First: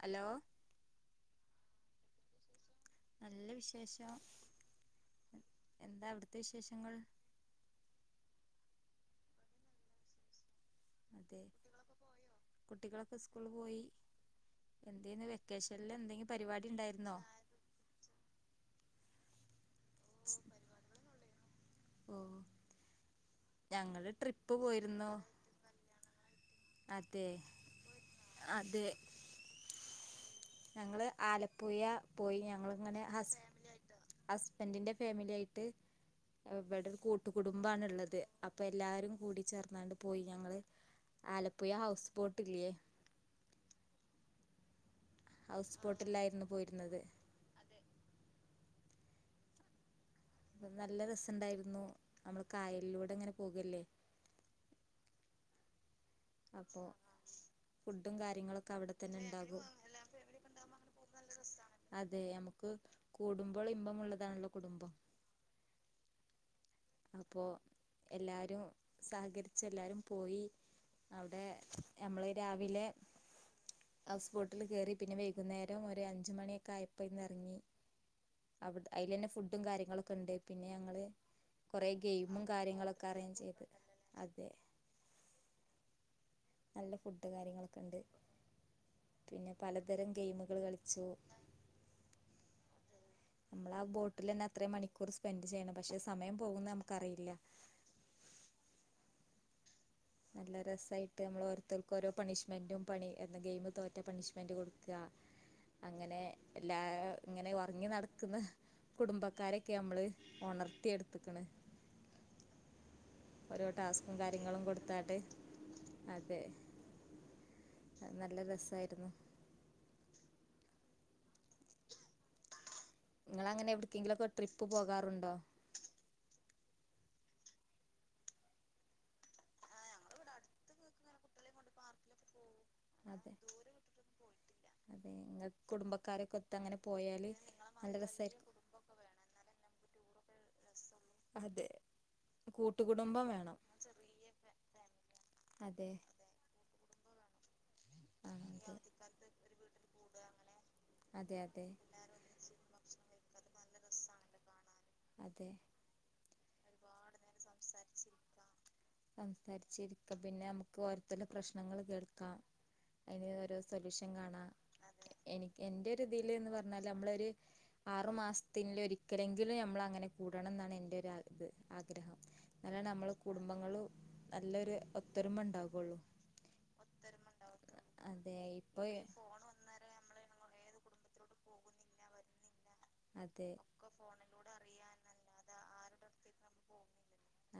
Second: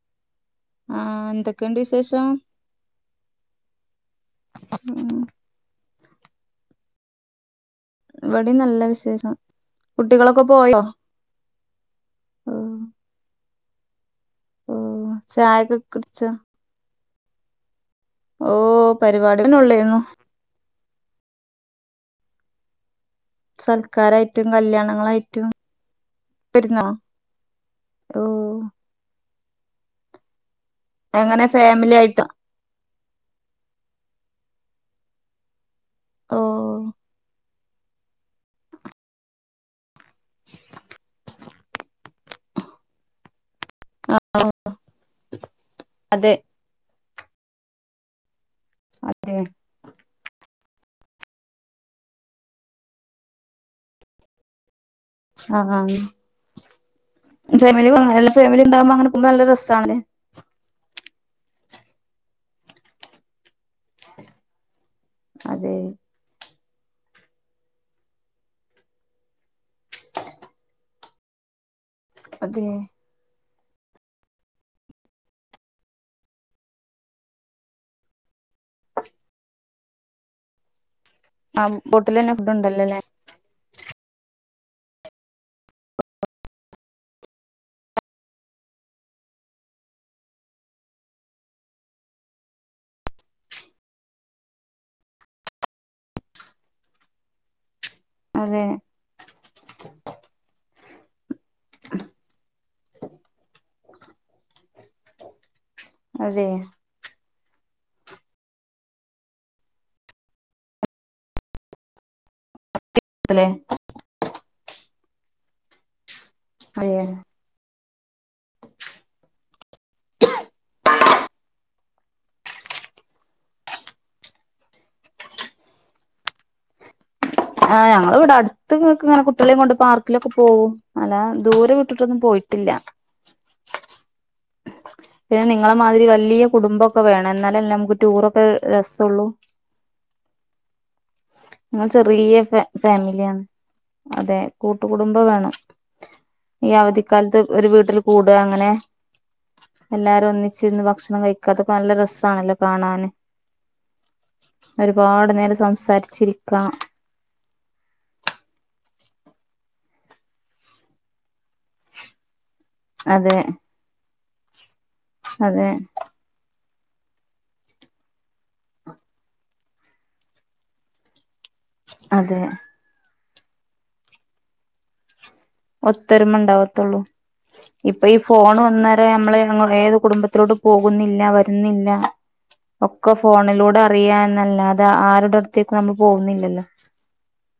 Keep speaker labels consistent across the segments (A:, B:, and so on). A: Hello
B: ആഹ് എന്തൊക്കെയുണ്ട് വിശേഷം?
A: നല്ല വിശേഷം
B: ഉം
A: എന്താ അവിട് ത്തെ വിശേഷങ്ങള്
B: ഇവിടെ നല്ല വിശേഷം. കുട്ടികളൊക്കെ പോയോ?
A: അതെ കുട്ടികളൊക്കെ സ് കൂള് പോയി
B: ഓ
A: എന്തേന്ന്
B: ചായൊക്കെ
A: വെക്കേഷനില്
B: കുടിച്ചോ
A: എന്തെങ്കിലും പരിപാടി ഇണ്ടായിരുന്നോ
B: ഓ പരിപാടി ഉള്ളേരുന്നു
A: ഓ ഞങ്ങള്
B: സൽക്കാരായിട്ടും
A: ട്രിപ്പ് പോയിരുന്നു
B: കല്യാണങ്ങളായിട്ടും [unintelligible]
A: അതെ
B: ഓ
A: അതെ ഞങ്ങള്
B: എങ്ങനെ
A: ആലപ്പുഴ
B: ഫാമിലി ആയിട്ടോ
A: പോയി ഞങ്ങളിങ്ങനെ ഹസ്ബൻറ്റിന്റെ ഫാമിലി ആയിട്ട്
B: ഓ
A: അവടെരു കൂട്ടു കുടുംബാണുള്ളത് അപ്പൊ എല്ലാരും കൂടി ചേർന്നാണ്ട് പോയി ഞങ്ങള് ആലപ്പുയ ഹൗസ് ബോട്ട് ഇല്ലേ
B: [unintelligible]
A: ഹൗസ്
B: അതെ
A: ബോട്ടിലായിരുന്നു പോയിരുന്നത്
B: അതെ
A: അപ്പ നല്ല രസംണ്ടായിരുന്നു നമ്മള് കായലിലൂടെ അങ്ങനെ പോകല്ലേ
B: ആഹാ
A: അപ്പോ ഫുഡും
B: ഫാമിലില്ല ഫാമിലി
A: കാര്യങ്ങളൊക്കെ
B: ഉണ്ടാവുമ്പോ
A: അവിടെ
B: അങ്ങനെ
A: തന്നെ
B: പോകുമ്പ നല്ല
A: ഉണ്ടാകും
B: രസാവുലെ
A: അതെ നമുക്ക് കൂടുമ്പോൾ ഇമ്പം ഉള്ളതാണല്ലോ കുടുംബം
B: അതെ
A: അപ്പോ എല്ലാരും സഹകരിച്ചെല്ലാരും പോയി അവിടെ ഞമ്മള്
B: അതെ
A: രാവിലെ ഹൗസ് ബോട്ടില് കേറി പിന്നെ വൈകുന്നേരം ഒരു അഞ്ച് മണിയൊക്കെ ആയപ്പോ ഇന്ന് എറങ്ങി അവി അയിലന്നെ ഫുഡും കാര്യങ്ങളൊക്കെ ഉണ്ട് പിന്നെ ഞങ്ങള്
B: ആ
A: കുറേ
B: ബോട്ടിൽ തന്നെ
A: ഗെയിമും
B: ഫുഡ് ഉണ്ടല്ലോല്ലേ
A: കാര്യങ്ങളൊക്കെ അറേഞ്ച് ചെയ്ത് അതെ നല്ല ഫുഡ് കാര്യങ്ങളൊക്കെ ഒണ്ട് പിന്നെ പലതരം ഗെയിമുകൾ കളിച്ചു നമ്മളാ ബോട്ടിലന്നെ അത്രയും മണിക്കൂർ സ്പെൻഡ് ചെയ്യണം പക്ഷെ സമയം പോകുന്ന നമുക്കറിയില്ല
B: അതെ
A: നല്ല രസായി ട്ട് നമ്മള് ഒരോത്തർക്ക് ഓരോ പണിശ്മെൻ്റും പണി എന്ന ഗെയിം തോ റ്റ പനിഷ്മെൻറ്റ് കൊടു ക അങ്ങനെ
B: അതെ
A: എല്ലാ ഇങ്ങനെ ഒറങ്ങി നടക്കുന്ന കുടുംബക്കാരൊക്കെ ഞമ്മള് ഒണർത്തി എടുത്ത്ക്ക്ണ്
B: അതെ
A: ഓരോ ടാസ്കും കാര്യങ്ങളും കൊ താട്ട് അതെ
B: അതെ
A: നല്ല രസായിരുന്നു നിങ്ങള അങ്ങനെ എവിടക്കെങ്കിലുംക്കെ ട്രിപ്പ് പോകാറുണ്ടോ
B: ആ ഞങ്ങൾ ഇവിടെ അടുത്ത് ഇങ്ങനെ കുട്ടികളെയും കൊണ്ട് പാർക്കിലൊക്കെ പോവും അല്ല ദൂരെ വിട്ടിട്ടൊന്നും പോയി പിന്നെ
A: അതെ ഇങ്ങ
B: നിങ്ങളെ മാതിരി
A: കുടുംബക്കാരൊക്കെ
B: വലിയ
A: ഒത്ത് അങ്ങനെ
B: കുടുംബമൊക്കെ വേണം
A: പോയാല്
B: എന്നാല
A: നല്ല
B: നമുക്ക് ടൂറൊക്കെ
A: രസായിരിക്കും
B: രസള്ളൂ
A: അതെ
B: ഞങ്ങൾ ചെറിയ
A: കൂട്ടുകുടുംബം
B: ഫാമിലിയാണ്
A: വേണം
B: അതെ കൂട്ടുകുടുംബം വേണം
A: അതെ
B: ഈ അവ ദിക്കാലത്ത് ഒരു വീട്ടിൽ കൂടുക
A: ആണ്
B: അങ്ങനെ
A: അതെ
B: എല്ലാരും ഒന്നി ച്ചിരുന്ന് ഭക്ഷണം കഴിക്കുക
A: അതെ അതെ
B: അതൊക്കെ നല്ല രസാണല്ലോ കാണാന് ഒരുപാട്
A: അതെ
B: നേരം സംസാരിച്ചിരിക്കാം
A: സംസാരിച്ചിരിക്ക പിന്നെ നമുക്ക് ഓരോത്ത പ്രശ്നങ്ങൾ കേൾക്കാം അതിന്
B: അതെ
A: ഓരോ സൊല്യൂഷൻ കാണാം എനിക്ക്
B: അതെ
A: എന്റെ ഒരുതില് എന്ന് പറ നമ്മള് ഒരു ആറു മാസത്തിൽ ഒരിക്കലെങ്കിലും നമ്മൾ അങ്ങനെ കൂടണം എന്നാണ് എന്റെ ഒരാ ഇത്
B: അതെ
A: അല്ല നമ്മള് കുടുംബങ്ങളും നല്ലൊരു ഒത്തൊരുമ ഉണ്ടാകുള്ളൂ
B: ഒത്തരുമ ഉണ്ടാവത്തുള്ളൂ ഇപ്പൊ ഈ
A: അതെ
B: ഫോൺ
A: ഇപ്പൊ
B: വന്നേര നമ്മള് ഏത് കുടുംബത്തിലോട്ട് പോകുന്നില്ല വരുന്നില്ല ഒക്കെ
A: അതെ
B: ഫോണിലൂടെ അറിയാ എന്നല്ലാതെ ആരുടെ അടുത്തേ നമ്മൾ പോകുന്നില്ലല്ലോ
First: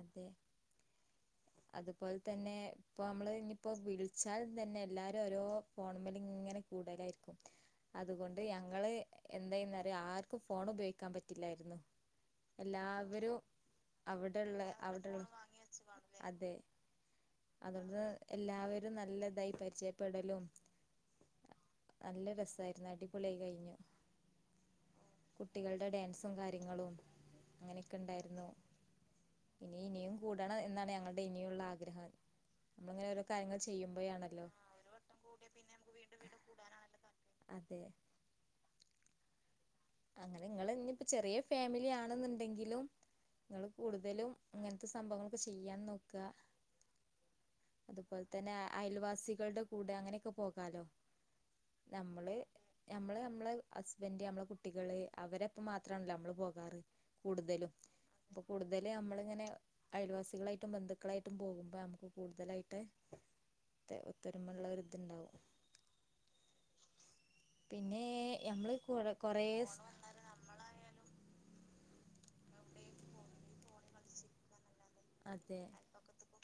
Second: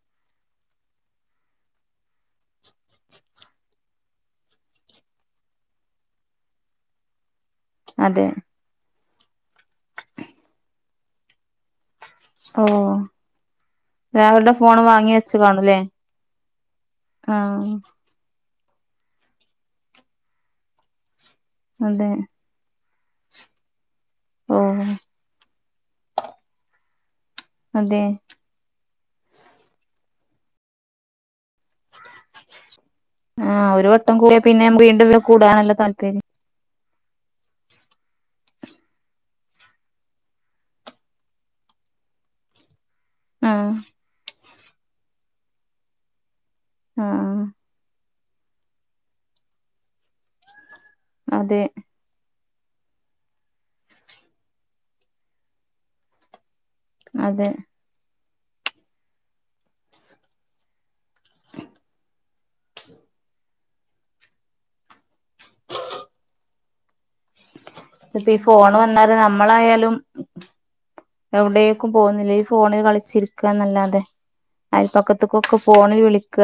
A: അതെ അതുപോലെ തന്നെ ഇപ്പൊ നമ്മള് ഇനിയിപ്പോ വിളിച്ചാൽ തന്നെ എല്ലാരും ഓരോ ഫോൺമേലെ ഇങ്ങനെ കൂടുതലായിരിക്കും
B: അതെ
A: അതുകൊണ്ട് ഞങ്ങള് എന്താന്നറിയാവോ ആർക്കും ഫോൺ ഉപയോഗിക്കാൻ പറ്റില്ലായിരുന്നു എല്ലാവരും അവി
B: അവരുടെ ഫോൺ വാങ്ങി വെച്ച് കാണൂല്ലേ
A: അതെ
B: ആ
A: അതുകൊണ്ട് എല്ലാവരും നല്ലതായി പരിചയപ്പെടലും
B: അതെ
A: നല്ല രസായിരുന്നു അടി കുളിയൊക്കെ കഴിഞ്ഞോ
B: ആ
A: കുട്ടികളുടെ ഡാൻസും കാര്യങ്ങളും അങ്ങനെയൊക്കെ
B: അതെ
A: ഉണ്ടായിരുന്നു ഇനി ഇനിയും കൂടണം എന്നാണ് ഞങ്ങളുടെ ഇനിയും
B: ആ ഒരു വട്ടം കൂടിയ
A: ചെയ്യുമ്പോഴാണല്ലോ
B: പിന്നെ വീണ്ടും കൂടാനല്ല താല്പര്യം
A: അതെ അങ്ങനെ ഇങ്ങള് ഇഞ്ഞിപ്പ ചെറിയ ഫാമിലി ആണെന്നുണ്ടെങ്കിലും [unintelligible] ങ്ങള്
B: ആഹ്
A: കൂടുതലും ഇങ്ങനത്തെ സംഭവങ്ങളൊക്കെ ചെയ്യാൻ നോക്ക [unintelligible]
B: ആഹ്
A: അതു പോലെ തന്നെ ആ അയൽവാസികൾടെ കൂടെ അങ്ങനെയൊക്കെ പോകാലോ
B: അതെ
A: [unintelligible] നമ്മള് ഞമ്മള് ഞമ്മളെ ഹസ്ബന്റ് ഞമ്മളെ കു [unintelligible] കുട്ടികള് അവരെപ്പം മാത്രണല്ലോ അമ്മള് പോ [unintelligible] കാറ്
B: അതെ
A: കൂടുതലും അപ്പൊ കൂടുതല് അമ്മളിങ്ങനെ അയിൽവാസികളായിട്ടും ബന്ധുക്കളായിട്ടും പോകുമ്പോ അമുക്ക് കൂടുതലായിട്ട് ഒത്തൊരുമ ഉള്ള ഒരിത് ഇണ്ടാവും [unintelligible] പിന്നെ
B: ഇപ്പ ഈ
A: നമ്മള്
B: ഫോണ്
A: കൊറ
B: വന്നരെ
A: കൊറേ
B: നമ്മളായാലും എവിടെ ക്കും പോകുന്നില്ല ഈ ഫോണില് കളിച്ചിരിക്കാ നല്ലാതെ അയൽ പക്കത്തുക്കോക്കൊ
A: അതെ
B: ഫോണിൽ വിളിക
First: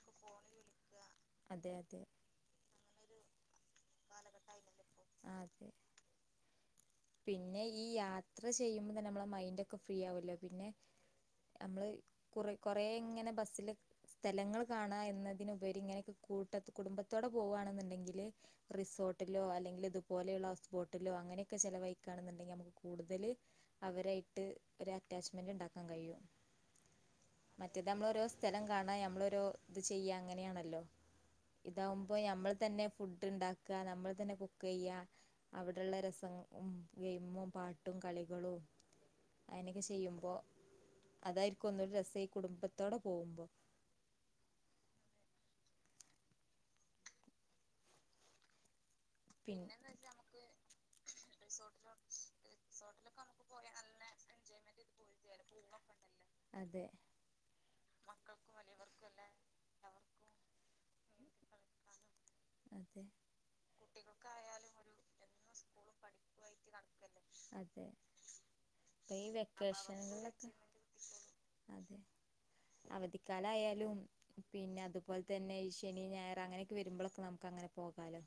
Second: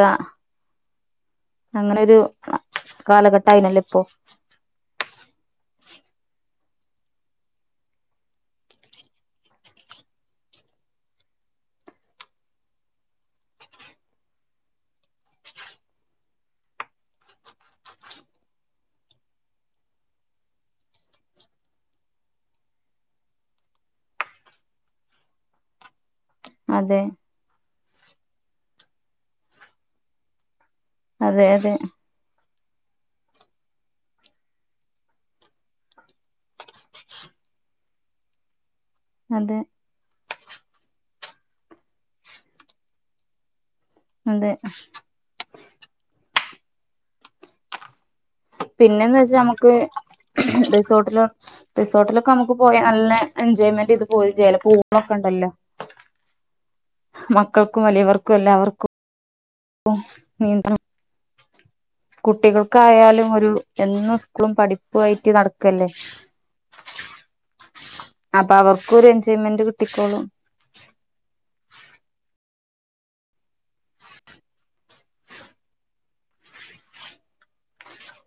A: അതെ അതെ
B: അങ്ങനെരു കാലഘ കൈനല്ല ഇപ്പോ
A: ആതെ പിന്നെ ഈ യാത്ര ചെയ്യുമ്പം തന്നെ നമ്മള് മൈന്റോക്കെ ഫ്രീ ആവല്ലോ പിന്നെ നമ്മള് കുറ കൊറ ഇങ്ങനെ ബസില് സ്ഥലങ്ങള് കാണാ എന്നതിനുപരി ഇങ്ങനെയക്കെ കൂട്ട കുടുംബത്തോടെ പോവുകവാണെന്നുണ്ടെങ്കില് റിസോ ബട്ടിലോ അല്ലെങ്കിൽ ഇതുപോലെയുള്ള ഹൗസ് ബോട്ടിലോ അങ്ങനെയൊക്കെ ചെലവഴിക്കാണെന്നുണ്ടങ്കിൽ നമുക്ക് കൂടുതൽ അവരായിട്ട് ഒരു അറ്റാച്ച്മെന്റ് ഇണ്ടാക്കാൻ കഴിയും
B: അതെ
A: മറ്റേത് അമ്മൾ ഓരോ സ്ഥലം കാണാ നമ്മളോരോ ഇത് ചെയ്യ അങ്ങനെയാണല്ലോ
B: അതെ അതെ
A: ഇതാവുമ്പോ നമ്മള് തന്നെ ഫുഡ് ഇണ്ടാക്ക നമ്മൾ [unintelligible] തന്നെ കുക്ക് ചെയ്യാ അവിടെള്ള രസം ഉം ഗെയിമും പാട്ടും കളികളും
B: അതെ
A: അയിനെക്കെ ചെയ്യുമ്പോ [unintelligible] അതായിരിക്കും ഒന്നൂടി രസെ കുടുംബത്തോടെ പോകുമ്പോ
B: അതെ പിന്നെന്ന് വെച്ചാ അമ്മക്ക് റിസോർട്ടിലോ റിസോർട്ടിലൊക്കെ അമ്മക്ക് പോയ നല്ല എൻജോയ്മെന്റ് ചെയ്ത് [unintelligible] പോവൊക്കെ ഉണ്ടല്ലോ
A: അതെ
B: മക്കക്കും വലിയവർക്കും എല്ലാവർക്കും [unintelligible]
A: അതെ
B: കുട്ടികൾക്കായാലും ഒരു എന്നും സ്കൂളും പഠിപ്പുവായിട്ടും നടക്കല്ലേ
A: അതെ
B: അപ്പൊ അവർക്കും ഒരു
A: ഇപ്പൊ ഈ
B: എൻജോയ്മെന്റ് കിട്ടിക്കോളും
A: വെക്കേഷനുകളിലൊക്കെ അതെ അവധിക്കാല ആയാലും പിന്നെ അതുപോൽ തന്നെ ഈ ശനി ഞായർ അങ്ങനെക്കെ വരുമ്പോളോക്കെ അങ്ങൻ ക്ക അങ്ങനെ പോകാലോ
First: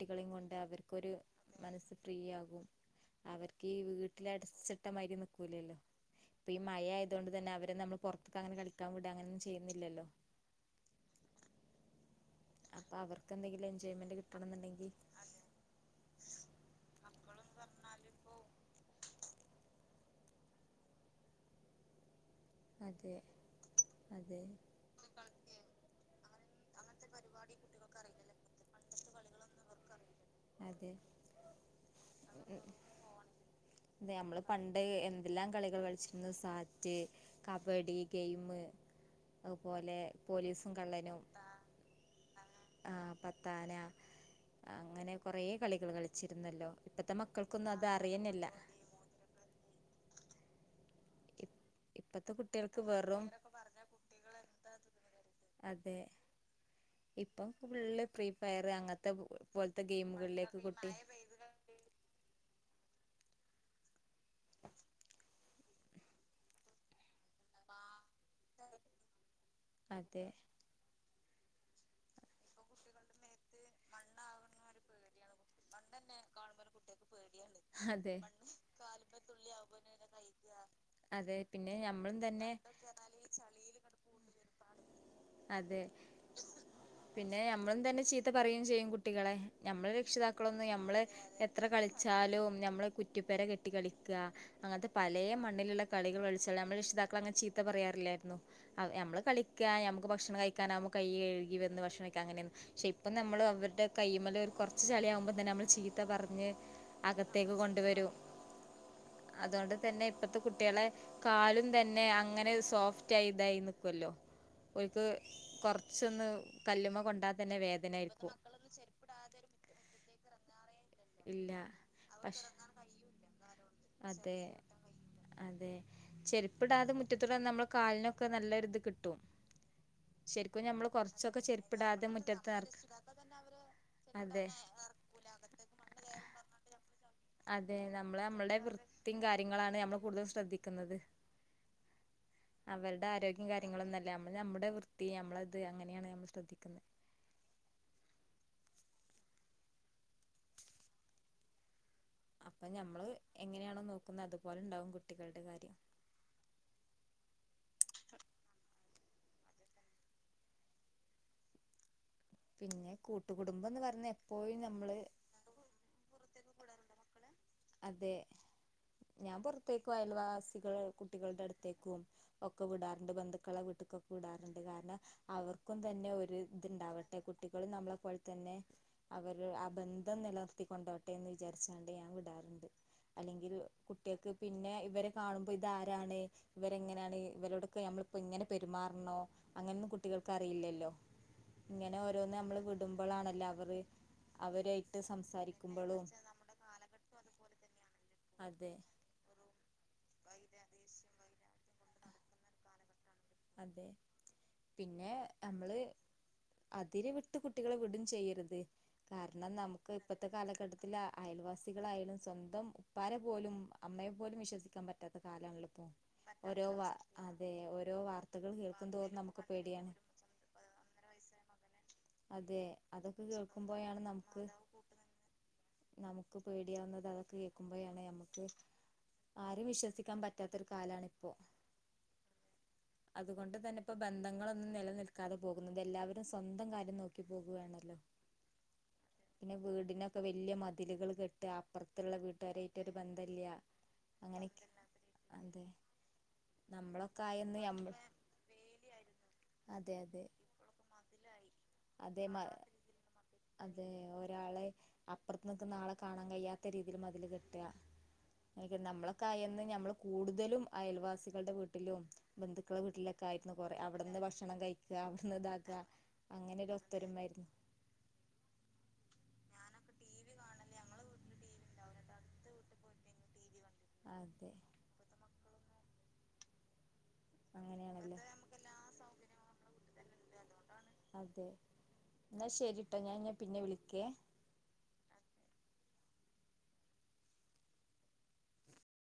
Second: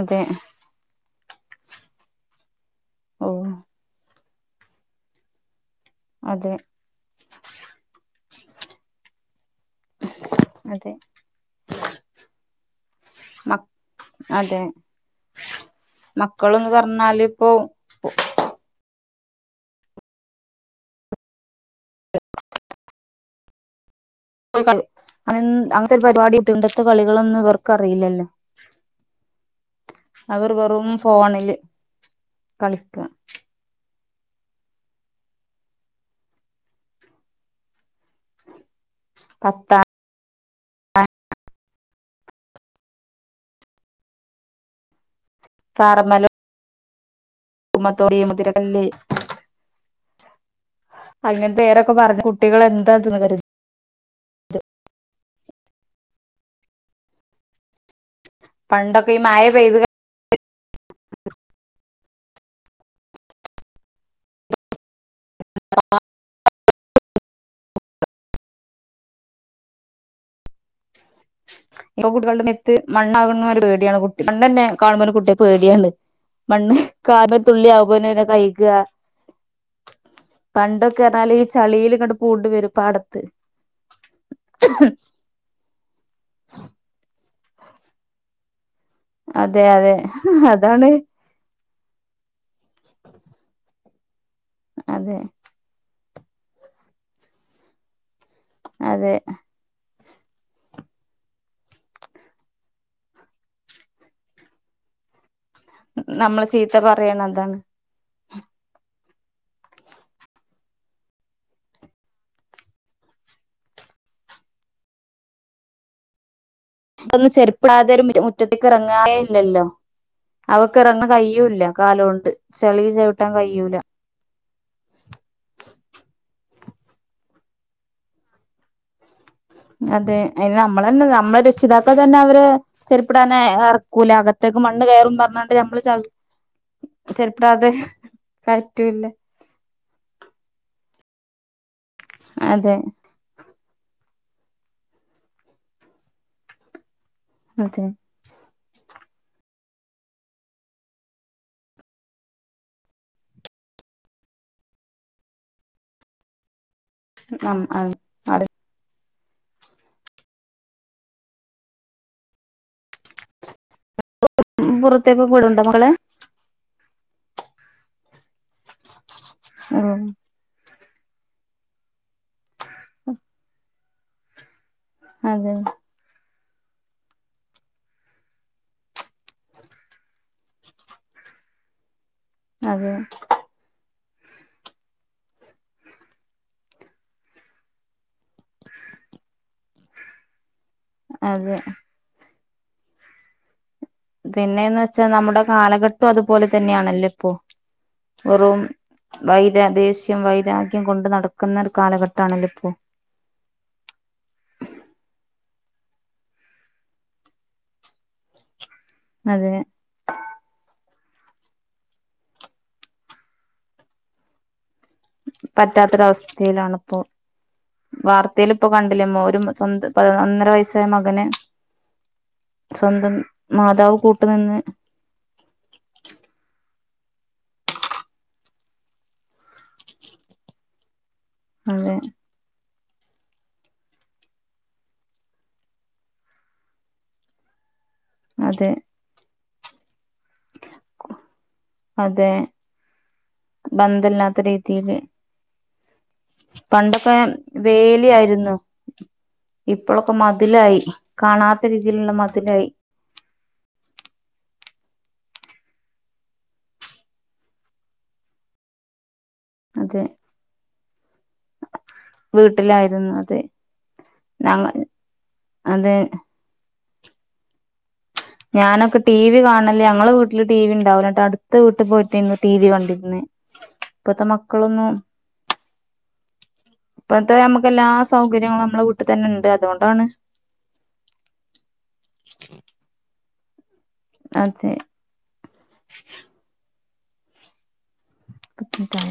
B: അതെ
A: കൊണ്ട് അവർക്കൊരു മനസ്സ് ഫീയാകും
B: ഓ
A: [unintelligible] അവർക്ക് ഈ വീ [unintelligible] വീട്ടിലടച്ചിട്ടമാരി നൽക്കൂലല്ലോ ഇപ്പൊ
B: അതെ
A: ഈ മഴ ആയ അതോണ്ട് തന്നെ അവരെ നമ്മൾ പുറത്തൊക്ക അങ്ങെനെ കളിക്കാ വിടുക അങ്ങനൊന്നും ചെയ്യുന്നില്ലല്ലോ
B: അതെ
A: അപ്പൊ അവർക്ക്
B: മ
A: എന്തെങ്കിലും എൻജോയ്മെന്റ് കിട്ടണം
B: അതെ
A: എന്നുണ്ടെങ്കി
B: ഓ
A: അതെ അതെ
B: അങ്ങനെ അങ്ങനത്തെ ഒരു പരിപാടി കിട്ടും ഇണ്ടത്തെ കളികളൊന്നും ഇവർക്കറിയില്ലല്ലോ അവർ വെറും
A: അതെ
B: ഫോണില് കളിക്കാം
A: അതേ നമ്മള് പണ്ട് എന്തെല്ലാം കളികൾ കളിച്ചിരുന്നു സാറ്റ് കബഡി ഗെയിമ്
B: പത്താ
A: അതുപോലെ പോലീസും കള്ളനും ആ പത്താന അങ്ങനെ കുറെേ കളികൾ
B: താറമല
A: കളിച്ചിരുന്നല്ലോ ഇത്ത മക്കൾക്കൊന്നും അത്
B: കുമ്മത്തോടി
A: അറിയുന്നില്ല
B: മുതിരക്കല്ല് അങ്ങനെ പേരൊക്കെ പറഞ്ഞ
A: ഇപ്പത്തെ
B: കുട്ടികൾ
A: കുട്ടികൾക്ക്
B: എന്താ തിന്ന
A: വെറും
B: കരുത് ത്
A: അതെ ഇപ്പം ഫ്രീ ഫയർ അങ്ങനത്തെ
B: പണ്ടൊക്കെ ഈ മഴ പെയ്ത്
A: പോലത്തെ ഗെയിമുകളിലേക്ക് കുട്ടി
B: [inaudible]
A: അതെ
B: ഇപ്പൊ കുട്ടികളുടെ മെത്ത് മണ്ണാകുന്ന ഒരു പേടിയാണ് മണ്ണ് തന്നെ കാണുമ്പോ ഒരു കുട്ടി പേടിയാണ് മണ്ണ് കാലേ തുള്ളി ആകുമ്പോ
A: അതെ
B: തന്നെ കഴിക്കുക പണ്ടൊക്കെ പറഞ്ഞാല്
A: അതെ
B: ഈ
A: പിന്നെ
B: ചളീൽ ഇങ്ങട്ട്
A: ഞമ്മളും തന്നെ
B: പൂണ്ട് വരും പാടത്ത്
A: അതെ പിന്നെ നമ്മളും തന്നെ ചീത്ത പറയുകയും ചെയ്യും കുട്ടികളെ
B: അതെ
A: ഞമ്മള്
B: അതെ
A: രക്ഷിതാക്കളൊന്ന്
B: അതാണ്
A: ഞമ്മള് എത്ര കളിച്ചാലും നമ്മളെ കുറ്റിപ്പേരെ കെട്ടിക്കളി അങ്ങനത്തെ
B: അതെ
A: പലേ മണ്ണിലുള്ള കളികൾകളിച്ചാ നമ്മള രക്ഷിതാക്കളങ്ങനെ ചീത്ത പറയാറില്ലായിരുന്നു
B: അതെ
A: ഞമ്മള് കളിക്കാ ഞമക്ക് ഭക്ഷണം കഴികാനാവുമ്പോ കൈ കഴുകി വന്ന് ഭക്ഷണം കഴിക്കാ അങ്ങനെ പക്ഷെ ഇപ്പം നമ്മള് അവരുടെ കൈയിമ്മല് കുറച്ച് ചെളിയകുമ്പോ നമ്മൾ ചീത്ത
B: നമ്മളെ
A: പറഞ്ഞ്
B: ചീത്ത പറയണ
A: അകത്തേക്ക്
B: അതാണ്
A: കൊണ്ടുവരും അതുകൊണ്ട് തന്നെ ഇപ്പത്തെ കുട്ടികളെ കാലും തന്നെ അങ്ങനെ സോഫ്റ്റ് ആയി ഇതായി നിക്കുവല്ലോ ഒക്ക് കൊറച്ചൊന്ന് കല്ലുമ്മ കൊണ്ടാ
B: ഇപ്പോന്നും
A: തന്നെ
B: ചെരുപ്പ് ഇടാതെ ഒരു
A: വേദനായിരിക്കും
B: മുറ്റത്തേക്ക് ഇറങ്ങാറേല്ലല്ലോ അവ- കിറന്ന്
A: ഇല്ല
B: കഴിയൂല്ലാ കാലോണ്ട്
A: പക്ഷെ
B: ചളി ചവിട്ടാൻ കഴിയൂലാ
A: അതെ അതെ ചെരിപ്പ്ഇടാതെ മുറ്റത്തുടെ നമ്മുടെ കാലിനൊക്കെ നല്ലൊരിത് കിട്ടും
B: അതെ അത്
A: ശരിക്കും
B: നമ്മള
A: ഞമ്മള്
B: തന്നെ
A: കൊറച്ചൊക്കെ
B: നമ്മളെ രക്ഷിതാക്കൾ
A: ചെരുപ്പിടാതെ
B: തന്നെ അവരെ
A: മുറ്റത്ത് നടക്ക
B: ചെരിപ്പിടാതെഇറക്കൂലേ
A: അതെ
B: അകത്തേക്ക് മണ് കയറും പറഞ്ഞണ്ട് നമ്മള് [unintelligible]
A: അതെ നമ്മള് നമ്മളുടെ
B: കയറ്റൂല്ല
A: വൃത്തിയും കാര്യങ്ങളാണ് നമ്മള് കൂടുതൽ ശ്രദ്ധിക്കുന്നത്
B: അതെ
A: അവരുടെ ആരോഗ്യം കാര്യങ്ങളൊന്നുംല്ല നമ്മള് നമ്മുടെ വൃത്തി നമ്മളത് അങ്ങനെയാണ് നമ്മൾ ശ്രദ്ധിക്കുന്നത്
B: അതെ
A: അപ്പൊ ഞമ്മള് എങ്ങനെയാണോ നോക്കുന്നത് അതുപോലെ ഉണ്ടാവും കുട്ടികളുടെ കാര്യം
B: ആ അ അ
A: പിന്നെ കൂട്ടുകുടുംബംന്ന് പറഞ-
B: പുറത്തേക് വിടണ്ടെ മകളെ
A: അതെ ഞാൻ പുറത്തേക്ക്
B: ഉം
A: അയൽവാസികള് കുട്ടികളുടെ അടുത്തേക്കും ഒക്കെ വിടാറുണ്ട് ബന്ധുക്കള വീട്ട്ക് വിടാറുണ്ട് അത് കാരണം
B: അതെ
A: അവർക്കും തന്നെ ഒരു ഇത്ണ്ടാവട്ടെ കുട്ടികളും നമ്മളെപ്പോലെ തന്നെ അവരു അബന്ധം നിലർത്തിക്കൊണ്ടോട്ടെ എന്ന് വിചാരിച്ചുകണ്ട് ഞാൻ വിടാർ
B: അതെ
A: അല്ലെങ്കിൽ കുട്ടികൾക്ക് പിന്നെ ഇവരെ കാണുമ്പോ ഇതാരാണ് ഇവരെങ്ങനെയാണ് ഇവരോടൊക്കെ നമ്മളിപ്പോ ഇങ്ങനെ പെരുമാറണോ അങ്ങനെ കുട്ടികൾക്ക് അറി അറിയില്ലലോ
B: അതെ
A: ഇങ്ങനെ ഒരോന്ന് വിടുമ്പോൾ ആണല്ലോ അവർ
B: പിന്നെയന്ന് വെച്ചാ നമ്മുടെ കാലഘട്ടം അതുപോലെ തന്നെയാണല്ലോ ഇപ്പോ [inaudible] വെറും
A: അതെ
B: വെയ് രാ ദേഷ്യം ശ്യം വൈരാഗ്യം കൊണ്ട് നടക്കുന്ന ഒരു കാലഘട്ടമാണല്ലോ ഇപ്പോൾ
A: അതെ പിന്നെ നമ്മള് അതിര് വിട്ട് കുട്ടികളെ വിടും ചെയ്യരുത് കാരണം
B: അതെ
A: നമുക്ക് ഇപ്പത്തെ കാലഘട്ടത്തില അയൽവാസികളായാലും സ്വന്തം ഉപ്പാരെ പോലും അമ്മയെ പോലും വിശ്വസിക്കാൻ പറ്റാത പറ്റ തകാലം അണല്ലോ ഇപ്പോ ഓരോ
B: പറ്റാത്തൊരവസ്ഥയിലാണിപ്പോ
A: വർ ഓരോ വാർത്ത
B: വാർത്ത ലെ ഇപ്പോകണ്ടില്ലേ ഒരു സ്വന്തം ഒന്നര വയസ്സായ മകനെ
A: അതെ
B: സ്വന്തം
A: അതൊക്കെ
B: മാതാവ്
A: കേൾക്കുമ്പോയാണ് നമുക്ക്
B: കൂട്ടുനിന്ന്
A: നമുക്ക് പേടിയാവ്ന്നത് അതൊക്കെ കേക്കുമ്പയാണ് നമ്മുക്ക് ആരേം വിശ്വസിക്കാൻ പറ്റാത്തൊരു കാലാണിപ്പൊ
B: അതെ
A: അതുകൊണ്ട് തന്നെപ്പോ ബന്ധങ്ങളൊന്നു നിലനിൽക്കാതെ പോകുന്നു എല്ലാവരും സ്വന്തം കാര്യം നോക്കി പോകുവാണല്ലോ
B: അതെ
A: പിന്നെ വീടിനൊക്കെ വേ വെല്യ മതിലുകള് കെട്ടാ അപ്പറത്ത്ള്ള
B: അതെ
A: വീട്ടാരായിട്ടൊരു ബന്ധല്ല്യാ
B: ബന്ധല്ലാത്ത
A: അങ്ങനെക്കെ
B: രീതിയില്
A: അതെ
B: പണ്ടൊക്കെ
A: നമ്മളൊക്കെ ആയെന്ന്
B: വേലിയായിരുന്നു
A: അതെ
B: ഇപ്പോഴൊക്കെ
A: അതെ
B: മതിലായി കാണാത്ത രീതിയിലുള്ള
A: അതെ
B: മതിലായി
A: അതെ ഒരാളെ അപ്പ്റത്ത് നിക്കുന്ന ആളെ കാണാൻ കയിയാത്ത രീതില് മതില് കെട്ട്കാ ഏയ്ക് നമ്മള് കായെന്നും ഞമ്മള്
B: അതെ
A: കൂടുതലും അയൽവാസികൾടെ വീട്ടിലും ബന്ധുക്കളെ
B: വീട്ടിലായിരുന്നു
A: വീട്ടിലൊക്കെ
B: അതെ
A: ആയിരുന്നു കൊറെ അവിട്ന്ന് ഭക്ഷണം
B: ഞങ്ങ
A: കഴിക്കാ അവിടുന്ന്താക്കാ
B: അതെ
A: അങ്ങനൊരു തര്മായിരുന്ന്
B: ഞാനൊക്കെ ടീവി കാണല് ഞങ്ങളെ വീട്ടില് ടീവീണ്ടാവല്ട്ടാ അടുത്ത വീട്ടി പോയിട്ടാരുന്നു ടീവി കണ്ടിരുന്നെ ഇപ്പത്തെ
A: അതെ
B: മക്കളൊന്നും ഇപ്പത്തെഅമക് എല്ലാ
A: അങ്ങനെയാണല്ലോ
B: സൗകര്യങ്ങളും മ്മ്ളെ വീട്ടിത്തന്നേണ്ട് അതുകൊണ്ടാണ്
A: അതെ ന്നാശെരിട്ടോ ഞാൻ ന്നാ പിന്നെ വിളി
B: അതെ കംപ്ലീറ്റായോ